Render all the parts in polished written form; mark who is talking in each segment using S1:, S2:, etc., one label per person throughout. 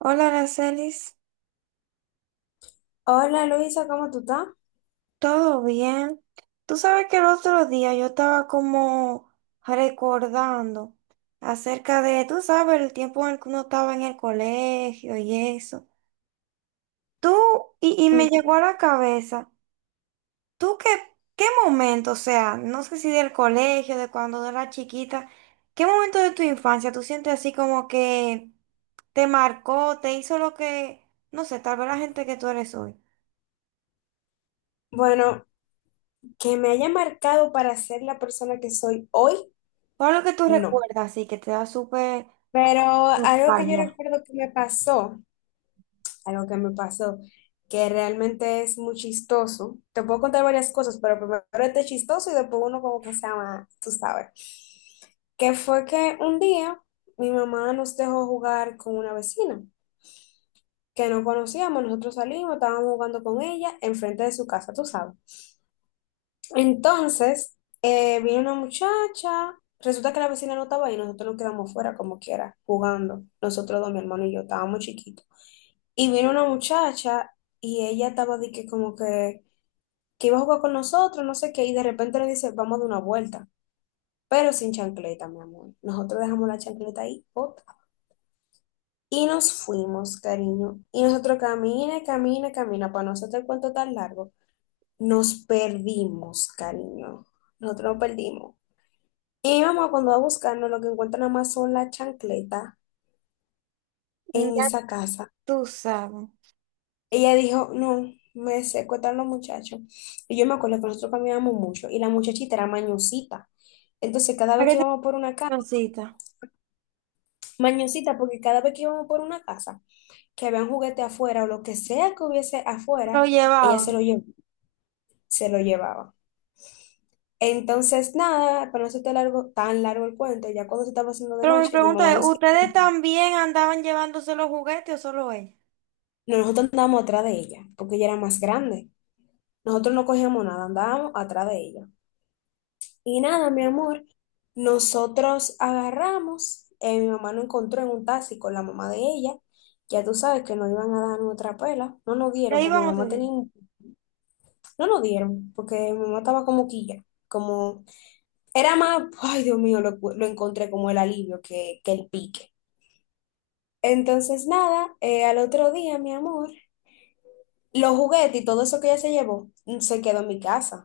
S1: Hola, Aracelis,
S2: Hola Luisa, ¿cómo tú estás?
S1: ¿todo bien? Tú sabes que el otro día yo estaba como recordando acerca de, tú sabes, el tiempo en el que uno estaba en el colegio y eso. Tú, y me llegó a
S2: Mm,
S1: la cabeza, ¿tú qué, qué momento, o sea, no sé si del colegio, de cuando era chiquita, qué momento de tu infancia tú sientes así como que te marcó, te hizo lo que, no sé, tal vez la gente que tú eres hoy?
S2: bueno, que me haya marcado para ser la persona que soy hoy,
S1: ¿Cuál es lo que tú
S2: no.
S1: recuerdas así que te da súper
S2: Pero
S1: Los
S2: algo que yo recuerdo que me pasó, algo que me pasó, que realmente es muy chistoso. Te puedo contar varias cosas, pero primero este chistoso y después uno como que se llama, tú sabes. Que fue que un día mi mamá nos dejó jugar con una vecina que no conocíamos, nosotros salimos, estábamos jugando con ella enfrente de su casa, tú sabes. Entonces, vino una muchacha, resulta que la vecina no estaba ahí, nosotros nos quedamos fuera como quiera, jugando. Nosotros dos, mi hermano y yo, estábamos chiquitos. Y vino una muchacha y ella estaba de que como que iba a jugar con nosotros, no sé qué, y de repente le dice, vamos a dar una vuelta, pero sin chancleta, mi amor. Nosotros dejamos la chancleta ahí, otra. Y nos fuimos, cariño. Y nosotros camina, camina, camina, para nosotros el cuento tan largo. Nos perdimos, cariño. Nosotros nos perdimos. Y mi mamá cuando va buscando lo que encuentra nada más son las chancletas en
S1: Ya
S2: esa casa.
S1: tú sabes?
S2: Ella dijo, no, me secuestran los muchachos. Y yo me acuerdo que nosotros caminábamos mucho y la muchachita era mañosita. Entonces cada vez
S1: Aquí
S2: que
S1: te
S2: íbamos por una casa,
S1: cancioncita.
S2: mañosita, porque cada vez que íbamos por una casa, que había un juguete afuera o lo que sea que hubiese afuera,
S1: Lo
S2: ella se
S1: llevaba.
S2: lo llevó, se lo llevaba. Entonces, nada, para no hacerte largo, tan largo el cuento, ya cuando se estaba haciendo de
S1: Pero mi
S2: noche, mi
S1: pregunta
S2: mamá
S1: es,
S2: nos...
S1: ¿ustedes también andaban llevándose los juguetes o solo ella?
S2: Nosotros andábamos atrás de ella, porque ella era más grande. Nosotros no cogíamos nada, andábamos atrás de ella. Y nada, mi amor, nosotros agarramos, mi mamá nos encontró en un taxi con la mamá de ella. Ya tú sabes que nos iban a dar nuestra pela. No nos
S1: Le
S2: dieron porque mi
S1: iban
S2: mamá
S1: ustedes.
S2: tenía, no nos dieron porque mi mamá estaba como quilla, como era más, ay Dios mío, lo encontré como el alivio que el pique. Entonces nada, al otro día, mi amor, los juguetes y todo eso que ella se llevó se quedó en mi casa.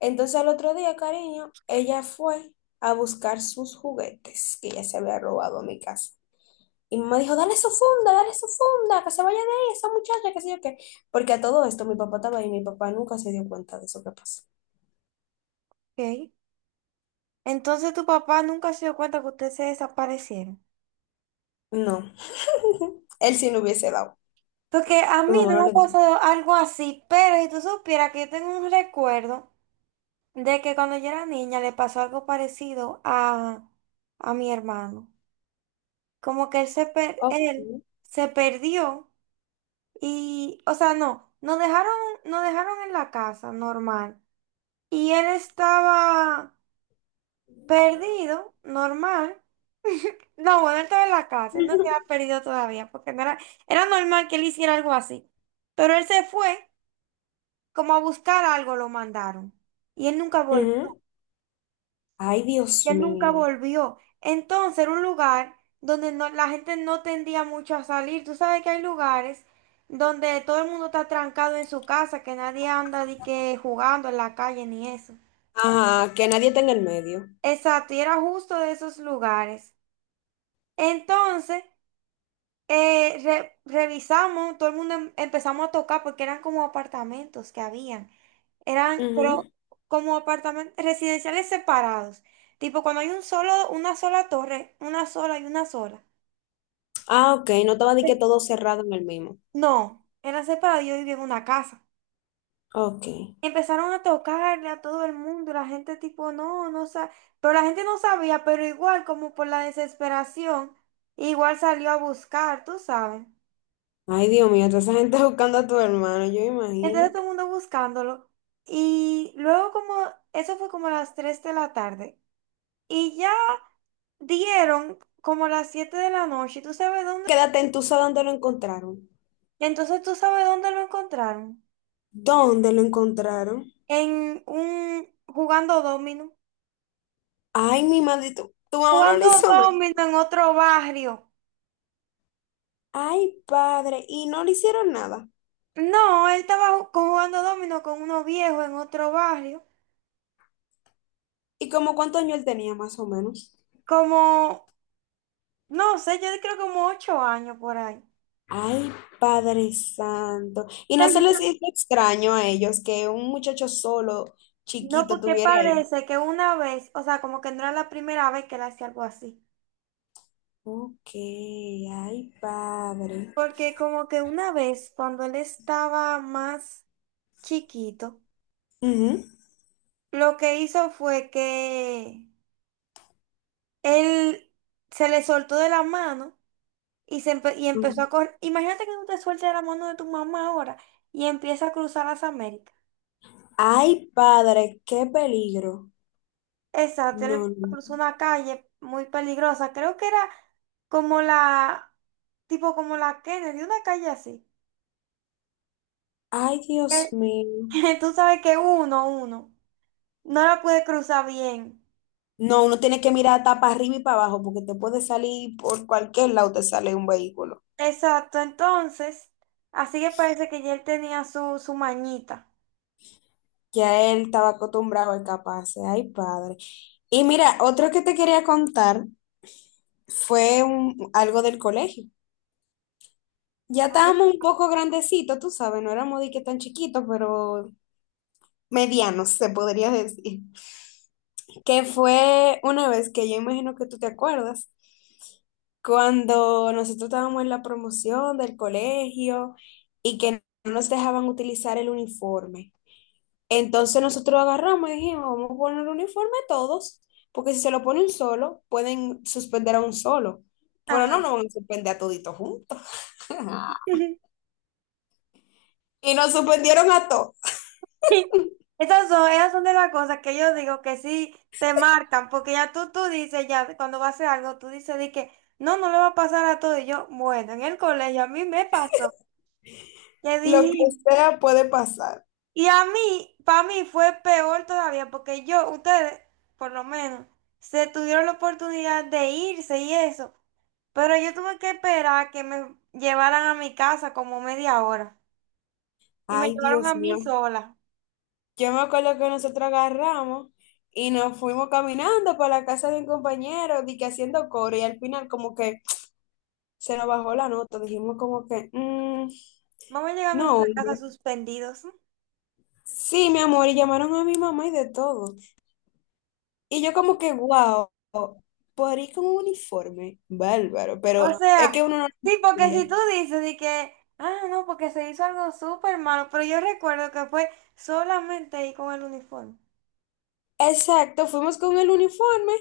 S2: Entonces al otro día, cariño, ella fue a buscar sus juguetes que ella se había robado a mi casa. Y mi mamá dijo, dale su funda, que se vaya de ahí esa muchacha, que sé yo qué. Porque a todo esto mi papá estaba ahí y mi papá nunca se dio cuenta de eso que pasó.
S1: Ok. Entonces tu papá nunca se dio cuenta que ustedes se desaparecieron.
S2: No, él sí no hubiese dado.
S1: Porque a
S2: Mi
S1: mí
S2: mamá
S1: no me
S2: no
S1: ha
S2: le dijo.
S1: pasado algo así, pero si tú supieras que yo tengo un recuerdo de que cuando yo era niña le pasó algo parecido a mi hermano. Como que él se,
S2: Ok.
S1: él se perdió. Y, o sea, no, nos dejaron en la casa, normal. Y él estaba perdido, normal. No, bueno, él estaba en la casa, él no se había perdido todavía, porque no era, era normal que él hiciera algo así. Pero él se fue, como a buscar algo, lo mandaron. Y él nunca volvió.
S2: Ujú. Ay, Dios
S1: Ya nunca
S2: mío.
S1: volvió. Entonces era un lugar donde no, la gente no tendía mucho a salir. Tú sabes que hay lugares donde todo el mundo está trancado en su casa, que nadie anda de que jugando en la calle ni eso.
S2: Ajá, que nadie está en el medio.
S1: Exacto, y era justo de esos lugares. Entonces, revisamos, todo el mundo empezamos a tocar porque eran como apartamentos que habían. Eran, pero
S2: Ujú.
S1: como apartamentos residenciales separados. Tipo, cuando hay un solo, una sola torre, una sola y una sola.
S2: Ah, ok, no estaba de que todo cerrado en el mismo.
S1: No, era separado, yo vivía en una casa.
S2: Ok.
S1: Empezaron a tocarle a todo el mundo, la gente tipo, no, no sabe, pero la gente no sabía, pero igual como por la desesperación, igual salió a buscar, tú sabes.
S2: Ay, Dios mío, toda esa gente buscando a tu hermano, yo
S1: Entonces
S2: imagino.
S1: todo el mundo buscándolo. Y luego como, eso fue como a las 3 de la tarde. Y ya dieron como a las 7 de la noche, ¿tú sabes dónde?
S2: Quédate en tu dónde lo encontraron.
S1: Entonces tú sabes dónde lo encontraron.
S2: ¿Dónde lo encontraron?
S1: En un, jugando dominó.
S2: Ay, mi madre, tu mamá no le
S1: Jugando
S2: hizo nada.
S1: domino en otro barrio.
S2: Ay, padre, y no le hicieron nada.
S1: No, él estaba jugando domino con unos viejos en otro barrio.
S2: ¿Y como cuántos años él tenía, más o menos?
S1: Como, no sé, yo creo como ocho años por ahí.
S2: Ay, Padre Santo. ¿Y no se les hizo extraño a ellos que un muchacho solo,
S1: No,
S2: chiquito,
S1: porque
S2: tuviera ahí?
S1: parece que una vez, o sea, como que no era la primera vez que él hacía algo así.
S2: Ok, ay, padre.
S1: Porque como que una vez, cuando él estaba más chiquito,
S2: Ujú.
S1: lo que hizo fue que él se le soltó de la mano. Y, y empezó a correr. Imagínate que tú te sueltes de la mano de tu mamá ahora y empieza a cruzar las Américas.
S2: Ay, padre, qué peligro.
S1: Exacto, él
S2: No,
S1: empezó a
S2: no.
S1: cruzar
S2: No.
S1: una calle muy peligrosa. Creo que era como la, tipo como la Kennedy, una calle así.
S2: Ay, Dios
S1: Que,
S2: mío.
S1: tú sabes que uno, no la puede cruzar bien.
S2: No, uno tiene que mirar tapa arriba y para abajo porque te puede salir por cualquier lado, te sale un vehículo.
S1: Exacto, entonces, así que parece que ya él tenía su, su mañita.
S2: Ya él estaba acostumbrado a escaparse. Ay, padre. Y mira, otro que te quería contar fue algo del colegio. Ya
S1: Así
S2: estábamos un
S1: que-
S2: poco grandecitos, tú sabes, no éramos de que tan chiquitos, pero medianos, se podría decir. Que fue una vez que yo imagino que tú te acuerdas, cuando nosotros estábamos en la promoción del colegio y que no nos dejaban utilizar el uniforme. Entonces nosotros agarramos y dijimos, vamos a poner el uniforme a todos, porque si se lo pone un solo, pueden suspender a un solo, pero no
S1: Ajá.
S2: nos van a suspender a toditos juntos. Y nos suspendieron a todos.
S1: Esas son de las cosas que yo digo que sí te marcan, porque ya tú dices, ya cuando va a hacer algo, tú dices de que no, no le va a pasar a todo. Y yo, bueno, en el colegio a mí me pasó, que
S2: Lo que
S1: dije,
S2: sea puede pasar.
S1: y a mí, para mí fue peor todavía, porque yo, ustedes, por lo menos, se tuvieron la oportunidad de irse y eso, pero yo tuve que esperar que me llevaran a mi casa como media hora, y me
S2: Ay,
S1: llevaron a
S2: Dios
S1: mí
S2: mío.
S1: sola.
S2: Yo me acuerdo que nosotros agarramos y nos fuimos caminando para la casa de un compañero, di que haciendo coro, y al final como que se nos bajó la nota, dijimos como que, "Mm,
S1: Vamos a llegar a
S2: no,
S1: nuestra casa
S2: hombre".
S1: suspendidos.
S2: Sí, mi amor, y llamaron a mi mamá y de todo. Y yo como que, wow, por ir con un uniforme, bárbaro,
S1: O
S2: pero
S1: sea,
S2: es que uno no lo
S1: sí, porque si
S2: entendía.
S1: tú dices de que, ah, no, porque se hizo algo súper malo, pero yo recuerdo que fue solamente ahí con el uniforme.
S2: Exacto, fuimos con el uniforme,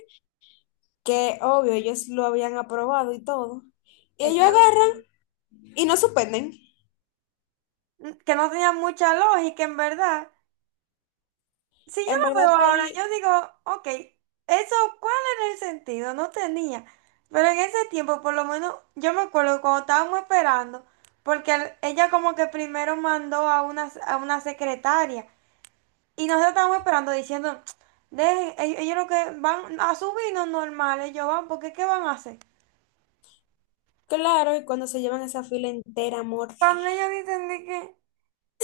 S2: que obvio ellos lo habían aprobado y todo. Y
S1: Ese
S2: ellos
S1: era un
S2: agarran
S1: asunto.
S2: y nos suspenden.
S1: Mm, que no tenía mucha lógica, en verdad. Si yo
S2: En
S1: lo veo
S2: verdad,
S1: ahora,
S2: ahí
S1: yo digo, ok, eso, ¿cuál era el sentido? No tenía. Pero en ese tiempo, por lo menos, yo me acuerdo que cuando estábamos esperando, porque ella como que primero mandó a una secretaria. Y nosotros estábamos esperando diciendo, de ellos, ellos lo que van a subirnos normal, ellos van, porque ¿qué van a hacer?
S2: claro, y cuando se llevan esa fila entera, amor.
S1: Cuando ellos dicen de que,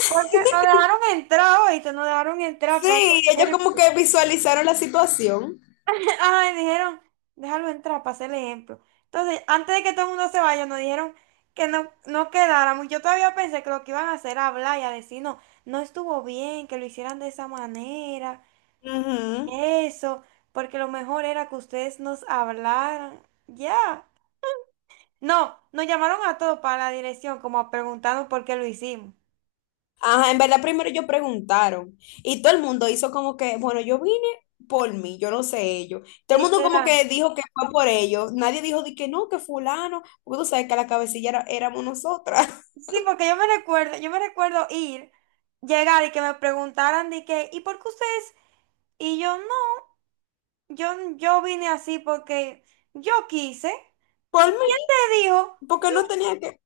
S1: porque nos dejaron entrar, oíste, nos dejaron entrar para
S2: Sí, ellos
S1: el-
S2: como que visualizaron la situación.
S1: Ajá, y dijeron, déjalo entrar para hacer el ejemplo. Entonces, antes de que todo el mundo se vaya, nos dijeron que no, no quedáramos. Yo todavía pensé que lo que iban a hacer era hablar y a decir, no, no estuvo bien que lo hicieran de esa manera,
S2: Ujú.
S1: eso, porque lo mejor era que ustedes nos hablaran. Ya. No, nos llamaron a todos para la dirección, como preguntando por qué lo hicimos.
S2: Ajá, en verdad primero ellos preguntaron y todo el mundo hizo como que, bueno, yo vine por mí, yo no sé ellos. Todo el mundo como
S1: Literal.
S2: que dijo que fue por ellos. Nadie dijo de que no, que fulano, porque tú sabes que la cabecilla éramos nosotras.
S1: Sí, porque yo me recuerdo ir, llegar y que me preguntaran de que, ¿y por qué ustedes? Y yo no, yo vine así porque yo quise.
S2: Por
S1: ¿Y
S2: mí,
S1: quién te dijo? Yo.
S2: porque no tenía que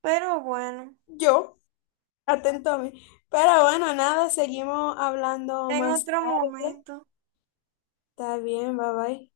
S1: Pero bueno,
S2: yo. Atento a mí. Pero bueno, nada, seguimos hablando
S1: en
S2: más
S1: otro
S2: tarde.
S1: momento.
S2: Está bien, bye bye.